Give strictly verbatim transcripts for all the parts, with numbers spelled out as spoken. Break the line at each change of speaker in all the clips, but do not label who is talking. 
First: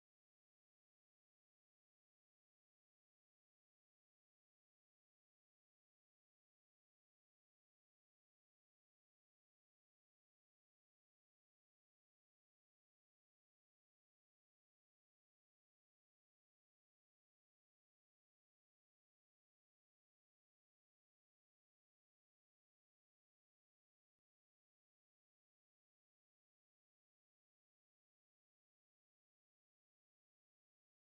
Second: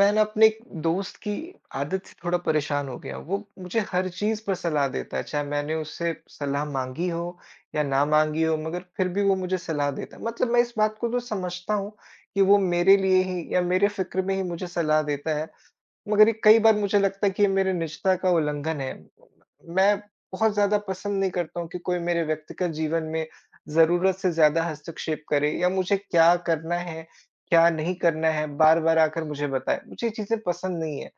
मैं ना अपने एक दोस्त की आदत से थोड़ा परेशान हो गया हूँ। वो मुझे हर चीज़ पर सलाह देता है, चाहे मैंने उससे सलाह माँगी हो या ना माँगी हो, मगर फिर भी वो मुझे सलाह देता है। मतलब मैं इस बात को तो समझता हूँ कि वो मेरे लिए ही या मेरे फ़िक्र में ही मुझे सलाह देता है, मगर ये कई बार मुझे लगता है कि ये मेरे निजता का उल्लंघन है। मैं बहुत ज़्यादा पसंद नहीं करता हूँ कि कोई मेरे व्यक्तिगत जीवन में ज़रूरत से ज़्यादा हस्तक्षेप करे या मुझे क्या करना है, क्या नहीं करना है, बार-बार आकर मुझे बताए। मुझे ये चीज़ें पसंद नहीं है।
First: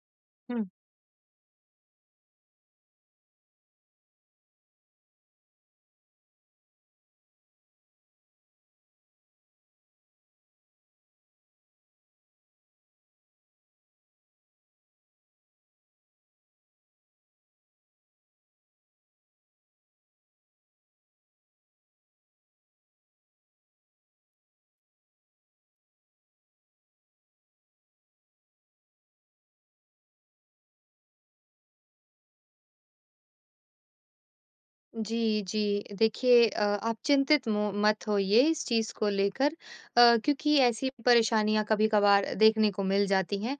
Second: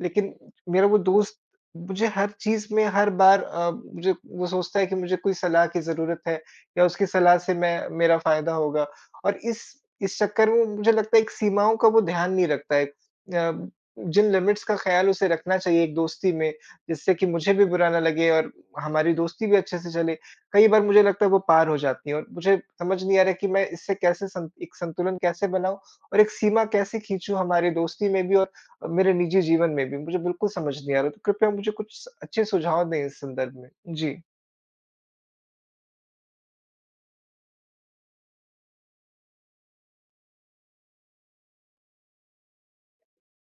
लेकिन
हुँ।
मेरा वो दोस्त मुझे हर चीज़ में हर बार अ, मुझे वो सोचता है कि मुझे कोई सलाह की ज़रूरत है या उसकी सलाह से मैं मेरा फ़ायदा होगा और इस इस चक्कर में मुझे लगता है एक सीमाओं का वो ध्यान नहीं रखता है। अ, जिन लिमिट्स का ख़्याल उसे रखना चाहिए एक दोस्ती में, जिससे कि मुझे भी बुरा ना लगे और हमारी दोस्ती भी अच्छे से चले, कई बार मुझे लगता है वो पार हो जाती है और मुझे समझ नहीं आ रहा कि मैं इससे कैसे सं एक संतुलन कैसे बनाऊँ और एक सीमा कैसे खींचूँ हमारी दोस्ती में भी और मेरे निजी जीवन में भी मुझे बिल्कुल समझ नहीं आ रहा, तो कृपया मुझे कुछ स अच्छे सुझाव दें इस संदर्भ में। जी।
जी, जी। देखिए, अ, आप चिंतित मो मत होइए इस चीज़ को लेकर, अ, क्योंकि ऐसी परेशानियाँ कभी-कभार देखने को मिल जाती हैं।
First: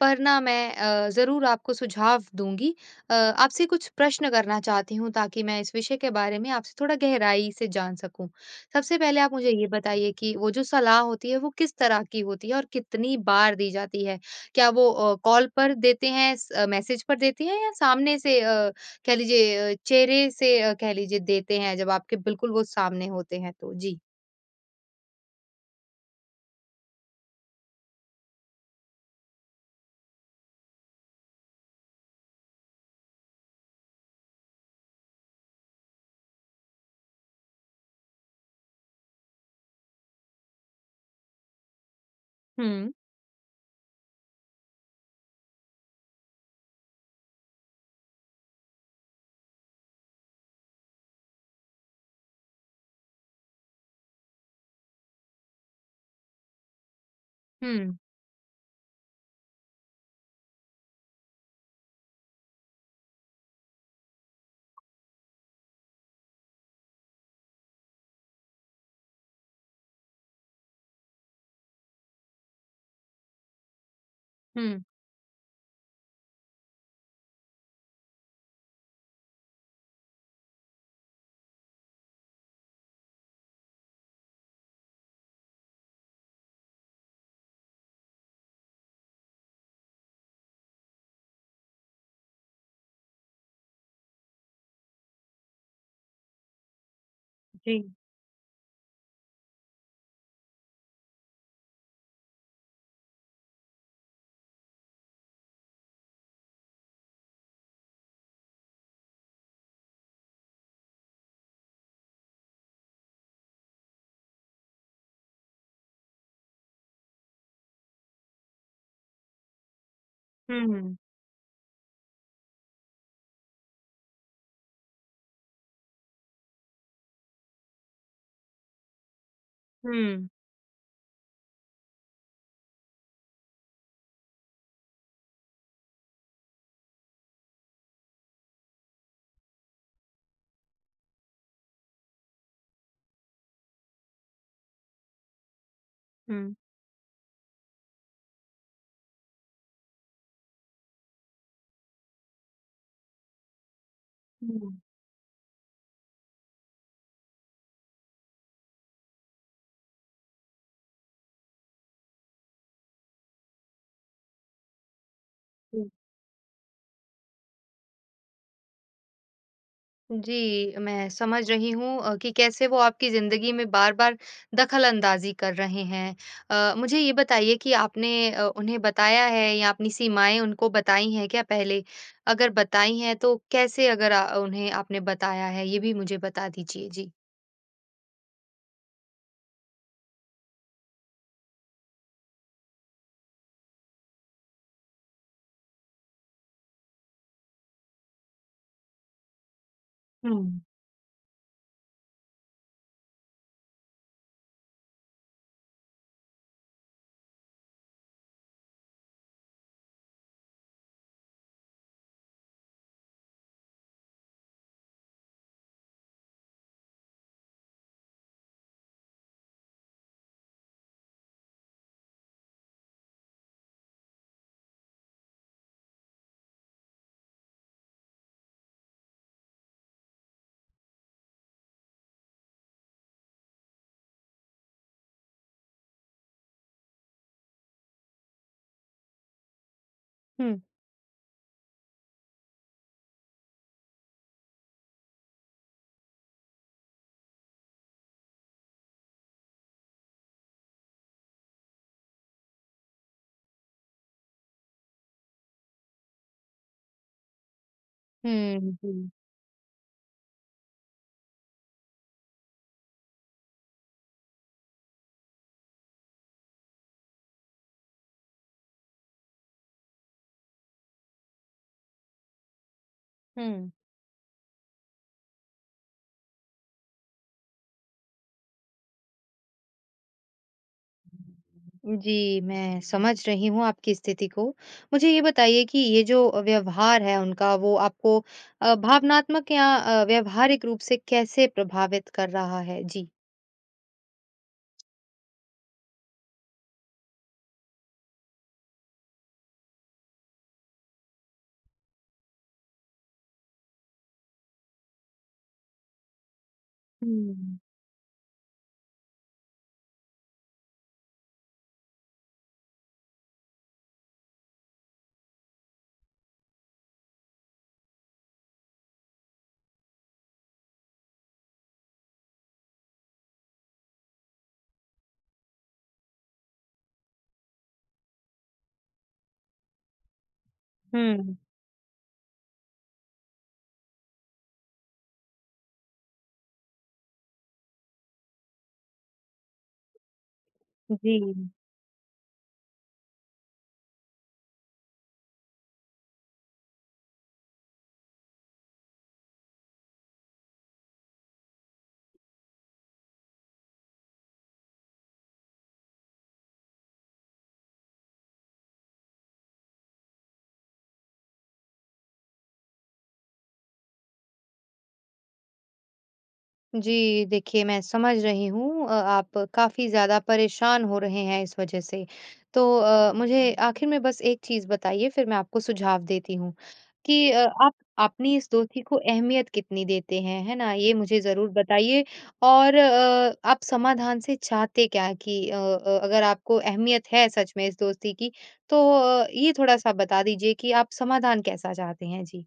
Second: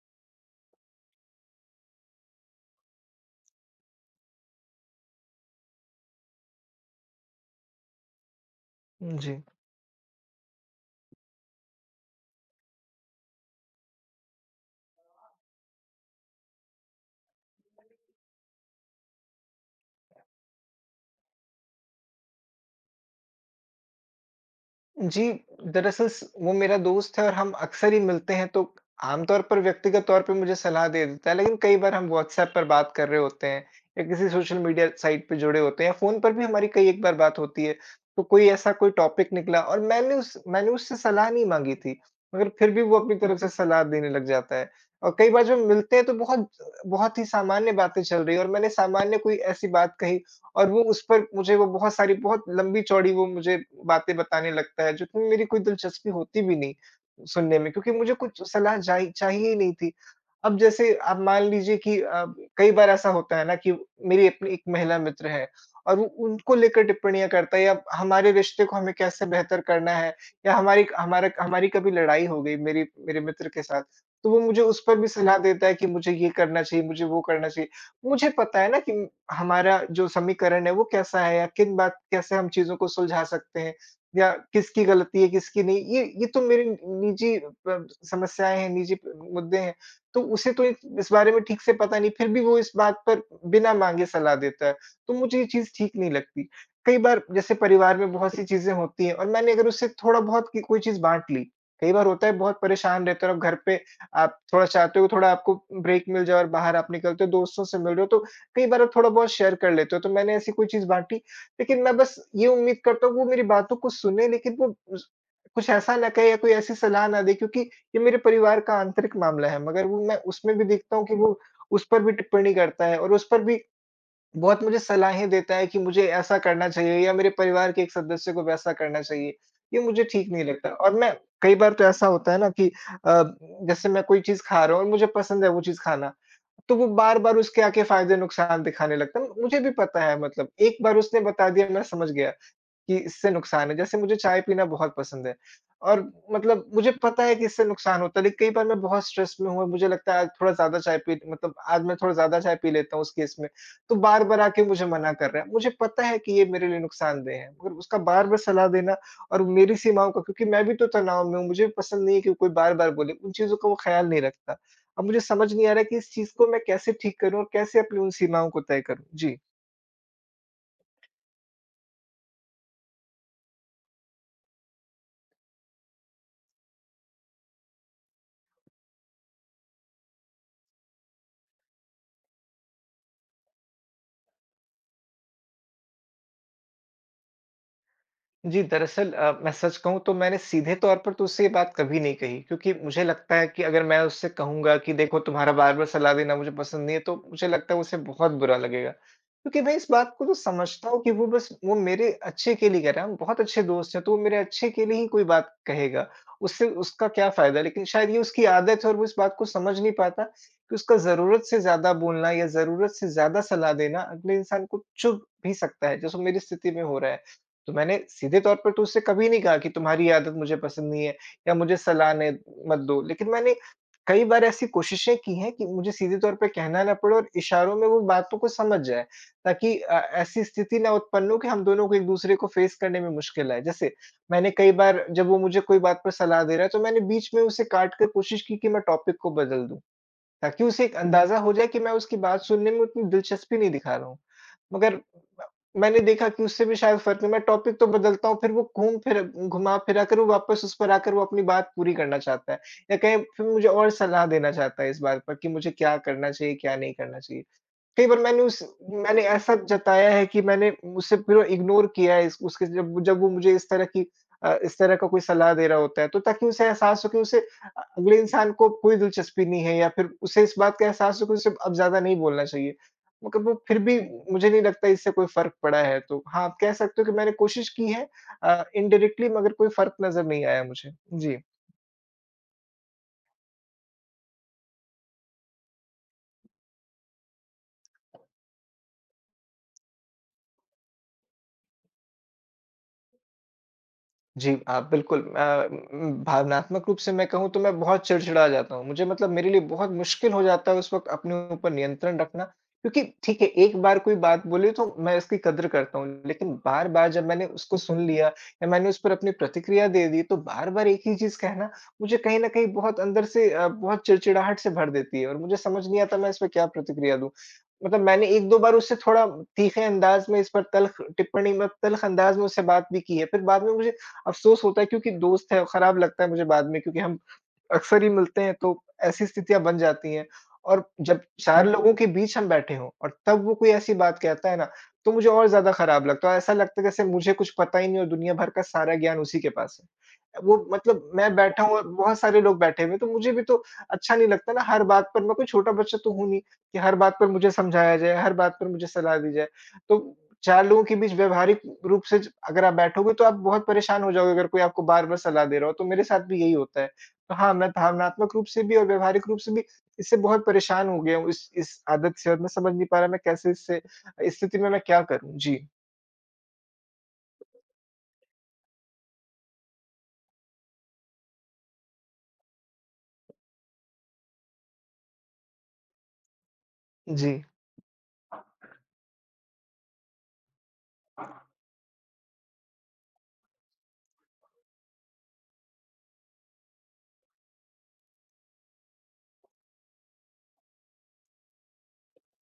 पर ना मैं, अ, ज़रूर आपको सुझाव दूँगी। अ, आपसे कुछ प्रश्न करना चाहती हूँ, ताकि मैं इस विषय के बारे में आपसे थोड़ा गहराई से जान सकूँ। सबसे पहले आप
जी।
मुझे ये बताइए कि वो जो सलाह होती है, वो किस तरह की होती है और कितनी बार दी जाती है? क्या वो अ, कॉल पर देते हैं, स अ, मैसेज पर देते हैं, या सामने से, अ, कह लीजिए, अ, चेहरे से, अ, कह लीजिए देते हैं, जब आपके बिल्कुल वो सामने होते हैं तो। जी।
जी, दरअसल स वो मेरा दोस्त है और हम अक्सर ही मिलते हैं, तो आमतौर पर व्यक्तिगत तौर पे मुझे सलाह दे देता है, लेकिन कई बार हम व्हाट्सऐप पर बात कर रहे होते हैं या किसी सोशल मीडिया साइट पे जुड़े होते हैं, फ़ोन पर भी हमारी कई एक बार बात होती है, तो कोई ऐसा कोई टॉपिक निकला और मैंने उस मैंने उससे सलाह नहीं माँगी थी, मगर फिर भी
हुँ,
वो अपनी तरफ से सलाह देने लग जाता है। और कई बार जब मिलते हैं तो बहुत बहुत ही सामान्य बातें चल रही हैं और मैंने सामान्य कोई ऐसी बात कही और वो उस पर मुझे वो बहुत सारी बहुत लंबी-चौड़ी वो मुझे बातें बताने लगता है, जो कि मेरी कोई दिलचस्पी होती भी नहीं सुनने में,
हुँ,
क्योंकि मुझे कुछ सलाह जाई चाहिए ही नहीं थी। अब जैसे आप मान लीजिए कि अ, कई बार ऐसा होता है ना कि मेरी अपनी एक महिला मित्र है और वो उनको लेकर टिप्पणियाँ करता है या हमारे रिश्ते को हमें कैसे बेहतर करना है या हमारी हमारा हमारी कभी लड़ाई हो गई मेरी मेरे मित्र के साथ, तो वो मुझे उस
हुँ।
पर भी सलाह देता है कि मुझे ये करना चाहिए, मुझे वो करना चाहिए। मुझे पता है ना कि हमारा जो समीकरण है वो कैसा है या किन बात कैसे हम चीज़ों को सुलझा सकते हैं या किसकी गलती है किसकी नहीं, ये ये तो मेरी निजी अ, समस्याएँ हैं, निजी प मुद्दे हैं। तो उसे तो इस इस बारे में ठीक से पता नहीं, फिर भी वो इस बात पर बिना माँगे सलाह देता है। तो मुझे ये चीज़ ठीक नहीं लगती। कई बार जैसे
जी।
परिवार में बहुत सी चीज़ें होती हैं और मैंने अगर उससे थोड़ा-बहुत की कोई चीज़ बाँट ली, कई बार होता है बहुत परेशान रहते हैं और आप घर पे आप थोड़ा चाहते हो, थोड़ा आपको ब्रेक मिल जाए और बाहर आप निकलते हो, दोस्तों से मिल रहे हो, तो कई बार आप थोड़ा बहुत शेयर कर लेते हो, तो मैंने ऐसी कोई चीज़ बाँटी। लेकिन मैं बस ये उम्मीद करता हूँ वो मेरी बातों को सुने, लेकिन वो उस कुछ ऐसा ना कहे या कोई ऐसी सलाह ना दे, क्योंकि ये मेरे परिवार का आंतरिक मामला है, मगर वो मैं उसमें
हुँ,
भी देखता
हुँ,
हूँ कि वो उस पर भी टिप्पणी करता है और उस पर भी बहुत मुझे सलाहें देता है कि मुझे ऐसा करना चाहिए या मेरे परिवार के एक सदस्य को वैसा करना चाहिए, ये मुझे ठीक
हुँ,
नहीं लगता। और मैं कई बार तो ऐसा होता है ना कि अ, जैसे मैं कोई चीज़ खा रहा हूँ और मुझे पसंद है वो चीज़ खाना, तो वो बार-बार उसके आके फ़ायदे-नुकसान दिखाने लगता है। मुझे भी पता है, मतलब एक बार उसने बता दिया मैं समझ गया कि इससे नुकसान है। जैसे मुझे चाय पीना बहुत पसंद है और
हुँ,
मतलब मुझे पता है कि इससे नुकसान होता है, लेकिन कई बार मैं बहुत स्ट्रेस में हूँ और मुझे लगता है आज थोड़ा ज़्यादा चाय पी, मतलब आज मैं थोड़ा ज़्यादा चाय पी लेता हूँ उस केस में, तो बार-बार आके मुझे मना कर रहा है। मुझे पता है कि ये मेरे लिए नुकसानदेह है, मगर उसका बार-बार सलाह देना और मेरी सीमाओं का, क्योंकि मैं भी तो तनाव में हूँ, मुझे भी पसंद नहीं है कि कोई बार-बार बोले, उन चीज़ों का वो ख़्याल नहीं रखता। अब मुझे समझ नहीं आ रहा है
हुँ।
कि इस चीज़ को मैं कैसे ठीक करूँ और कैसे अपनी उन सीमाओं को तय करूँ? जी।
जी, मैं समझ रही हूँ, अ, कि कैसे वो आपकी ज़िंदगी में बार-बार दखल-अंदाज़ी कर रहे हैं। अ, मुझे ये बताइए कि आपने, अ, उन्हें बताया है या अपनी सीमाएँ उनको बताई हैं क्या पहले? अगर बताई हैं तो कैसे, अगर अ, उन्हें आपने बताया है, ये भी मुझे बता दीजिए? जी।
जी, दरअसल अ, मैं सच कहूँ तो मैंने सीधे तौर पर तो उससे ये बात कभी नहीं कही, क्योंकि मुझे लगता है कि अगर मैं उससे कहूँगा कि देखो तुम्हारा बार-बार सलाह देना मुझे पसंद नहीं है, तो मुझे लगता है उसे बहुत बुरा लगेगा। क्योंकि मैं इस बात को तो
हुँ,
समझता हूँ कि वो बस वो मेरे अच्छे के लिए कह रहा है, हम बहुत अच्छे दोस्त हैं, तो वो मेरे अच्छे के लिए ही कोई बात कहेगा, उससे उसका क्या फ़ायदा? लेकिन शायद ये उसकी आदत है और वो इस बात को समझ नहीं पाता कि उसका ज़रूरत से ज़्यादा बोलना या ज़रूरत से ज़्यादा सलाह देना अगले इंसान को चुभ भी सकता है, जैसे मेरी स्थिति में हो रहा है। तो मैंने सीधे तौर पर तो उससे कभी नहीं कहा कि तुम्हारी ये आदत मुझे पसंद नहीं है या मुझे सलाह ने मत दो। लेकिन मैंने कई बार ऐसी कोशिशें की हैं कि मुझे सीधे तौर पे कहना ना पड़े और इशारों में वो बातों को समझ जाए, ताकि अ, ऐसी स्थिति ना उत्पन्न हो कि हम दोनों को एक-दूसरे को फ़ेस करने में मुश्किल आए। जैसे मैंने कई बार जब वो मुझे कोई बात पर सलाह दे रहा है तो मैंने बीच में उसे काट कर कोशिश की कि मैं टॉपिक को बदल दूँ,
हुँ,
ताकि उसे एक हुँ। अंदाज़ा हो जाए कि मैं उसकी बात सुनने में उतनी दिलचस्पी नहीं दिखा रहा हूँ। मगर मैंने देखा कि उससे भी शायद फ़र्क नहीं, मैं टॉपिक तो बदलता हूँ, फ़िर वो घूम फिर घुमा-फिरा कर वो वापस उस पर आकर वो अपनी बात पूरी करना चाहता है या कहीं फ़िर मुझे और सलाह देना चाहता है इस बात पर कि मुझे क्या करना चाहिए, क्या नहीं करना चाहिए। कई बार मैंने उस
हुँ, जी।
मैंने ऐसा जताया है कि मैंने उसे पूरा इग्नोर किया है इस उसके, जब जब वो मुझे इस तरह की अ, इस तरह का कोई सलाह दे रहा होता है, तो ताकि उसे एहसास हो कि उसे अ, अगले इंसान को कोई दिलचस्पी नहीं है या फिर उसे इस बात का एहसास हो कि उसे अब ज़्यादा नहीं बोलना चाहिए। मगर वो
हुँ।
फिर भी मुझे नहीं लगता इससे कोई फ़र्क पड़ा है, तो हाँ, आप कह सकते हो कि मैंने कोशिश की है अ, इनडायरेक्टली, मगर कोई फ़र्क नज़र नहीं आया मुझे। जी।
जी, मैं समझ रही हूँ आपकी स्थिति को। मुझे ये बताइए कि ये जो व्यवहार है उनका, वो आपको अ, भावनात्मक या अ, व्यावहारिक रूप से कैसे प्रभावित कर रहा है? जी।
जी, हाँ, बिल्कुल। अ, उम, भावनात्मक रूप से मैं कहूँ तो मैं बहुत चिड़चिड़ा जाता हूँ। मुझे मतलब मेरे लिए बहुत मुश्किल हो जाता है उस वक़्त अपने ऊपर नियंत्रण रखना, क्योंकि ठीक है, एक बार कोई बात बोली तो मैं इसकी कदर करता हूँ। लेकिन बार-बार जब मैंने
हुँ।
उसको सुन लिया या मैंने उस पर अपनी प्रतिक्रिया दे दी, तो बार-बार एक ही चीज़ कहना मुझे कहीं न कहीं बहुत अंदर से अ, बहुत चिड़चिड़ाहट से भर देती है और मुझे समझ नहीं आता मैं इस पे क्या प्रतिक्रिया दूँ। मतलब मैंने एक दो बार उससे थोड़ा तीखे अंदाज़ में इस पर तल्ख़ टिप्पणी में तल्ख़ अंदाज़ में उससे बात भी की है। फिर बाद में मुझे अफ़सोस होता है, क्योंकि दोस्त है और खराब लगता है मुझे बाद में, क्योंकि हम अक्सर ही मिलते हैं, तो ऐसी स्थितियाँ बन जाती हैं। और जब
हुँ,
चार हुँ। लोगों के बीच हम बैठे हों और तब वो कोई ऐसी बात कहता है ना, तो मुझे और ज़्यादा खराब लगता है। ऐसा लगता है जैसे मुझे कुछ पता ही नहीं और दुनिया भर का सारा ज्ञान उसी के पास है। वो मतलब
जी।
मैं बैठा हूँ और बहुत सारे लोग बैठे हुए हैं, तो मुझे भी तो अच्छा नहीं लगता ना, हर बात पर मैं कोई छोटा बच्चा तो हूँ नहीं कि हर बात पर मुझे समझाया जाए, हर बात पर मुझे सलाह दी जाए। तो चार लोगों के बीच व्यवहारिक रूप से ज अगर आप बैठोगे तो आप बहुत परेशान हो जाओगे अगर कोई आपको बार-बार सलाह दे रहा हो, तो मेरे साथ भी यही होता है। तो हाँ, मैं भावनात्मक रूप से भी और व्यावहारिक रूप से भी इससे बहुत परेशान हो गया हूँ इस इस आदत से, और मैं समझ नहीं पा रहा मैं कैसे इससे, इस स्थिति में मैं क्या करूँ? जी।
जी, देखिए, मैं समझ रही हूँ, अ, आप काफ़ी ज़्यादा परेशान हो रहे हैं इस वजह से। तो अ, मुझे आखिर में बस एक चीज़ बताइए, फिर मैं आपको सुझाव देती हूँ कि
जी।
अ, आप अपनी इस दोस्ती को अहमियत कितनी देते हैं, है ना? ये मुझे ज़रूर बताइए और अ, आप समाधान से चाहते क्या हैं, कि अ अ, अगर आपको अहमियत है सच में इस दोस्ती की, तो अ, ये थोड़ा-सा बता दीजिए कि आप समाधान कैसा चाहते हैं? जी।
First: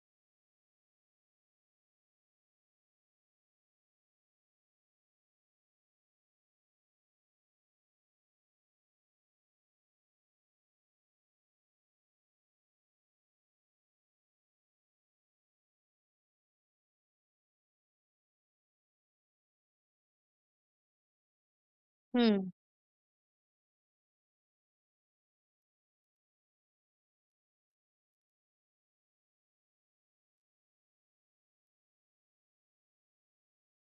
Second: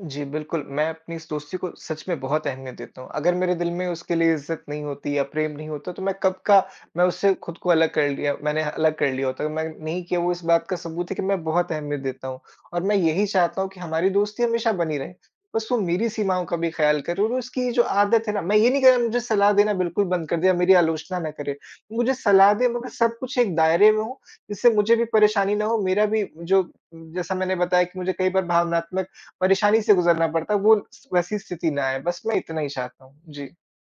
जी, बिल्कुल, मैं अपनी इस दोस्ती को सच में बहुत अहमियत देता हूँ। अगर मेरे दिल में उसके लिए इज़्ज़त नहीं होती या प्रेम नहीं होता तो मैं कब का मैं उससे खुद को अलग कर लिया, मैंने अलग कर लिया होता। मैं नहीं किया, वो इस बात का सबूत है कि मैं बहुत अहमियत देता हूँ और मैं यही चाहता हूँ कि हमारी दोस्ती हमेशा बनी रहे। बस वो मेरी सीमाओं का भी ख़्याल करे, और उसकी ये जो आदत है ना, मैं ये नहीं कह रहा मुझे सलाह देना बिल्कुल बंद कर दे या मेरी आलोचना ना करे। मुझे
हुँ।
सलाह दे, मगर सब कुछ एक दायरे में हो, जिससे मुझे भी परेशानी ना हो, मेरा भी जो, जैसा मैंने बताया कि मुझे कई बार भावनात्मक परेशानी से गुज़रना पड़ता है, वो वैसी स्थिति ना आए, बस मैं इतना ही चाहता हूँ। जी।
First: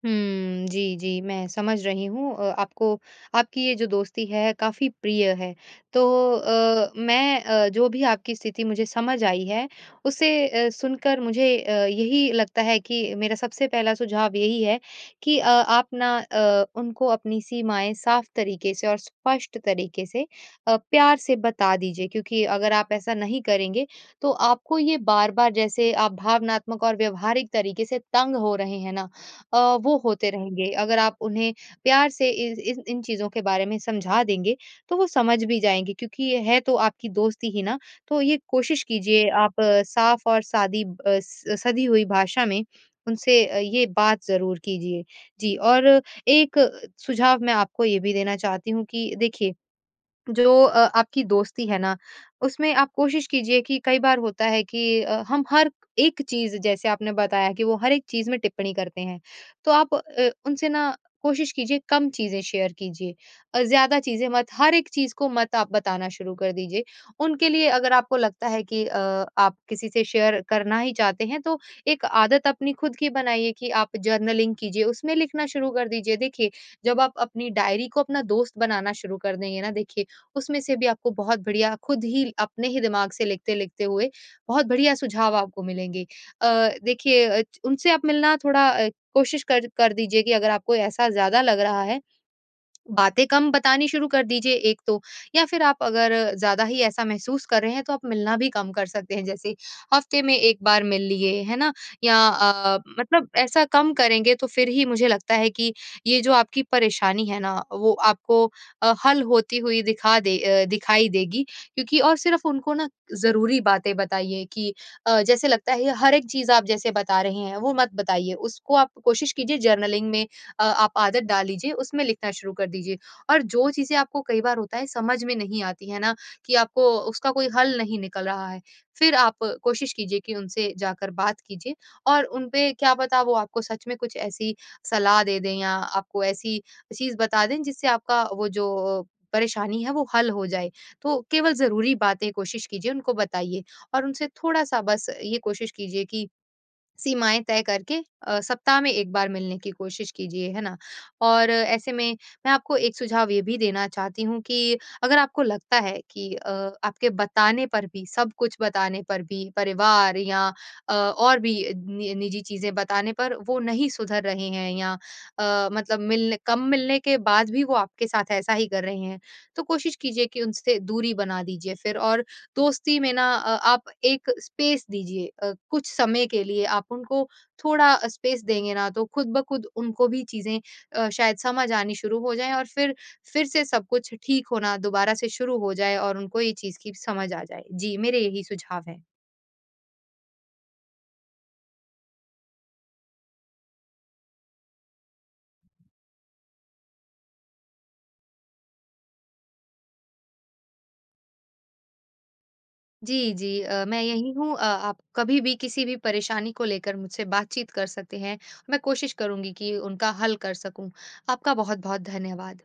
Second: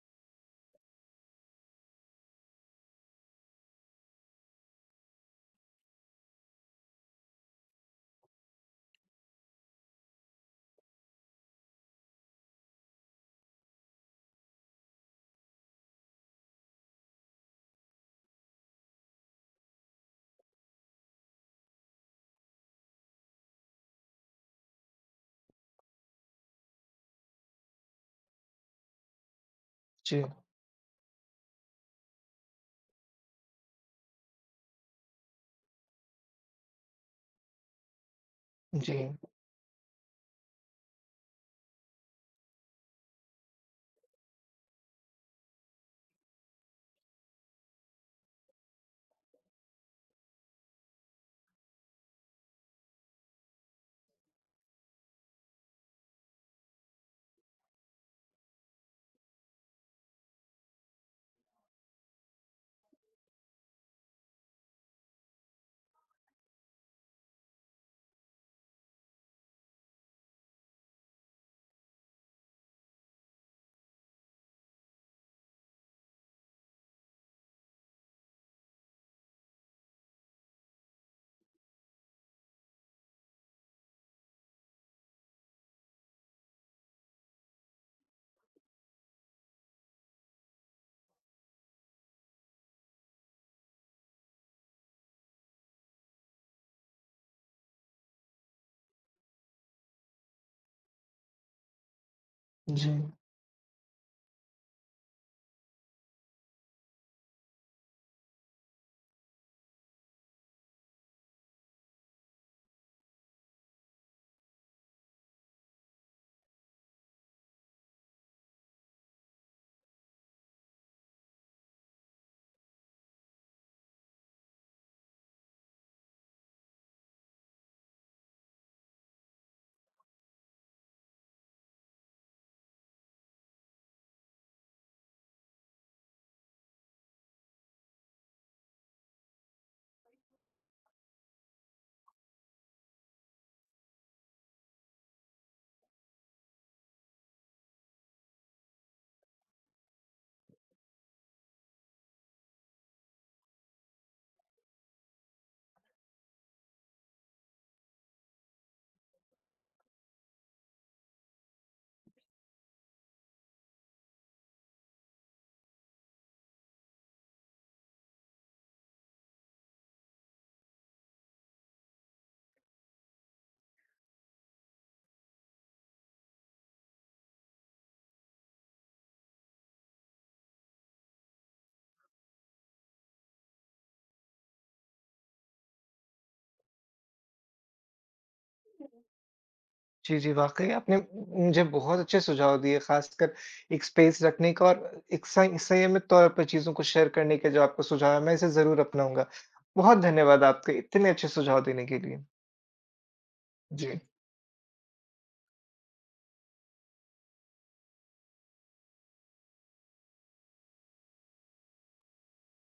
हुँ, जी, जी, मैं समझ रही हूँ, अ, आपको आपकी ये जो दोस्ती है काफ़ी प्रिय है। तो अ, मैं, अ, जो भी आपकी स्थिति मुझे समझ आई है, उसे अ, सुनकर मुझे अ, यही लगता है कि मेरा सबसे पहला सुझाव यही है कि अ, आप ना, अ, उनको अपनी सीमाएँ साफ़ तरीके से और स्पष्ट तरीके से, अ, प्यार से बता दीजिए, क्योंकि अगर आप ऐसा नहीं करेंगे, तो आपको ये बार-बार, जैसे आप भावनात्मक और व्यावहारिक तरीके से तंग हो रहे हैं ना, अ, वो
जी,
होते रहेंगे। अगर आप उन्हें प्यार से इस इस इन चीज़ों के बारे में समझा देंगे, तो वो समझ भी जाएँगे, क्योंकि ये है तो आपकी दोस्ती ही ना। तो ये कोशिश
जी,
कीजिए आप साफ़ और सादी, अ, स सधी हुई भाषा में उनसे, अ, ये बात ज़रूर कीजिए। जी। और एक सुझाव मैं आपको ये भी देना चाहती हूँ कि देखिए, जो अ, आपकी दोस्ती है ना, उसमें आप कोशिश कीजिए, कि कई बार होता है कि अ, हम हर एक चीज़, जैसे आपने बताया कि वो हर एक चीज़ में टिप्पणी करते हैं। तो आप अ, उनसे ना कोशिश कीजिए, कम चीज़ें शेयर कीजिए और ज़्यादा चीज़ें मत, हर एक चीज़ को मत आप बताना शुरू कर दीजिए। उनके लिए, अगर आपको लगता है कि अ, आप किसी से शेयर करना ही चाहते हैं, तो एक आदत अपनी खुद की बनाइए कि आप जर्नलिंग कीजिए, उसमें लिखना शुरू कर दीजिए। देखिए, जब आप अपनी डायरी को अपना दोस्त बनाना शुरू कर देंगे ना, देखिए, उसमें से भी आपको बहुत बढ़िया, खुद ही अपने ही दिमाग से लिखते-लिखते हुए, बहुत बढ़िया सुझाव आपको मिलेंगे। अ, देखिए, अ, उनसे आप मिलना थोड़ा, अ, कोशिश कर कर दीजिए, कि अगर आपको ऐसा ज़्यादा लग रहा है, बातें कम बतानी शुरू कर दीजिए एक तो, या फिर आप अगर ज़्यादा ही ऐसा महसूस कर रहे हैं, तो आप मिलना भी कम कर सकते हैं, जैसे हफ्ते में एक बार मिल लिए है ना, या अ,
जी।
मतलब ऐसा कम करेंगे, तो फिर ही मुझे लगता है कि ये जो आपकी परेशानी है ना, वो आपको अ, हल होती हुई दिखा दे अ, दिखाई देगी, क्योंकि और सिर्फ उनको ना ज़रूरी बातें बताइए कि अ, जैसे लगता है हर एक चीज़ आप जैसे बता रहे हैं, वो मत बताइए, उसको आप कोशिश कीजिए जर्नलिंग में, अ, आप आदत डाल लीजिए, उसमें लिखना शुरू कर दीजिए। और जो चीज़ें आपको, कई बार होता है, समझ में नहीं आती है ना, कि आपको उसका कोई हल नहीं निकल रहा है, फिर आप कोशिश कीजिए कि उनसे जाकर बात कीजिए, और उन पे क्या पता, वो आपको सच में कुछ ऐसी सलाह दे दें या आपको ऐसी चीज़ बता दें जिससे आपका वो जो परेशानी है वो हल हो जाए। तो केवल ज़रूरी बातें कोशिश कीजिए उनको बताइए और उनसे थोड़ा-सा बस ये कोशिश कीजिए कि सीमाएँ तय करके, अ, सप्ताह में एक बार मिलने की कोशिश कीजिए, है ना? और अ, ऐसे में, मैं आपको एक सुझाव ये भी देना चाहती हूँ कि अगर आपको लगता है कि अ, आपके बताने पर भी, सब कुछ बताने पर भी, परिवार या अ, और भी नि निजी चीज़ें बताने पर, वो नहीं सुधर रहे हैं, या अ, मतलब मिलने, कम मिलने के बाद भी वो आपके साथ ऐसा ही कर रहे हैं, तो कोशिश कीजिए कि उनसे दूरी बना दीजिए फिर, और दोस्ती में ना, अ, आप एक स्पेस दीजिए, अ, कुछ समय के लिए आप उनको थोड़ा स्पेस देंगे ना, तो खुद ब खुद उनको भी चीज़ें, अ, शायद समझ आनी शुरू हो जाएँ, और फिर फिर से सब कुछ ठीक होना दोबारा से शुरू हो जाए, और उनको ये चीज़ की समझ आ जाए। जी, मेरे यही सुझाव हैं।
जी, जी, वाक़ई आपने मुझे बहुत अच्छे सुझाव दिए, ख़ासकर एक स्पेस रखने का और एक सं संयमित तौर पर चीज़ों को शेयर करने के जो आपका सुझाव है, मैं इसे ज़रूर अपनाऊँगा। बहुत धन्यवाद आपके इतने अच्छे सुझाव देने के लिए।
जी, जी। अ,
जी।
मैं यहीं हूँ, अ, आप कभी भी किसी भी परेशानी को लेकर मुझसे बातचीत कर सकते हैं। मैं कोशिश करूँगी कि उनका हल कर सकूँ। आपका बहुत-बहुत धन्यवाद।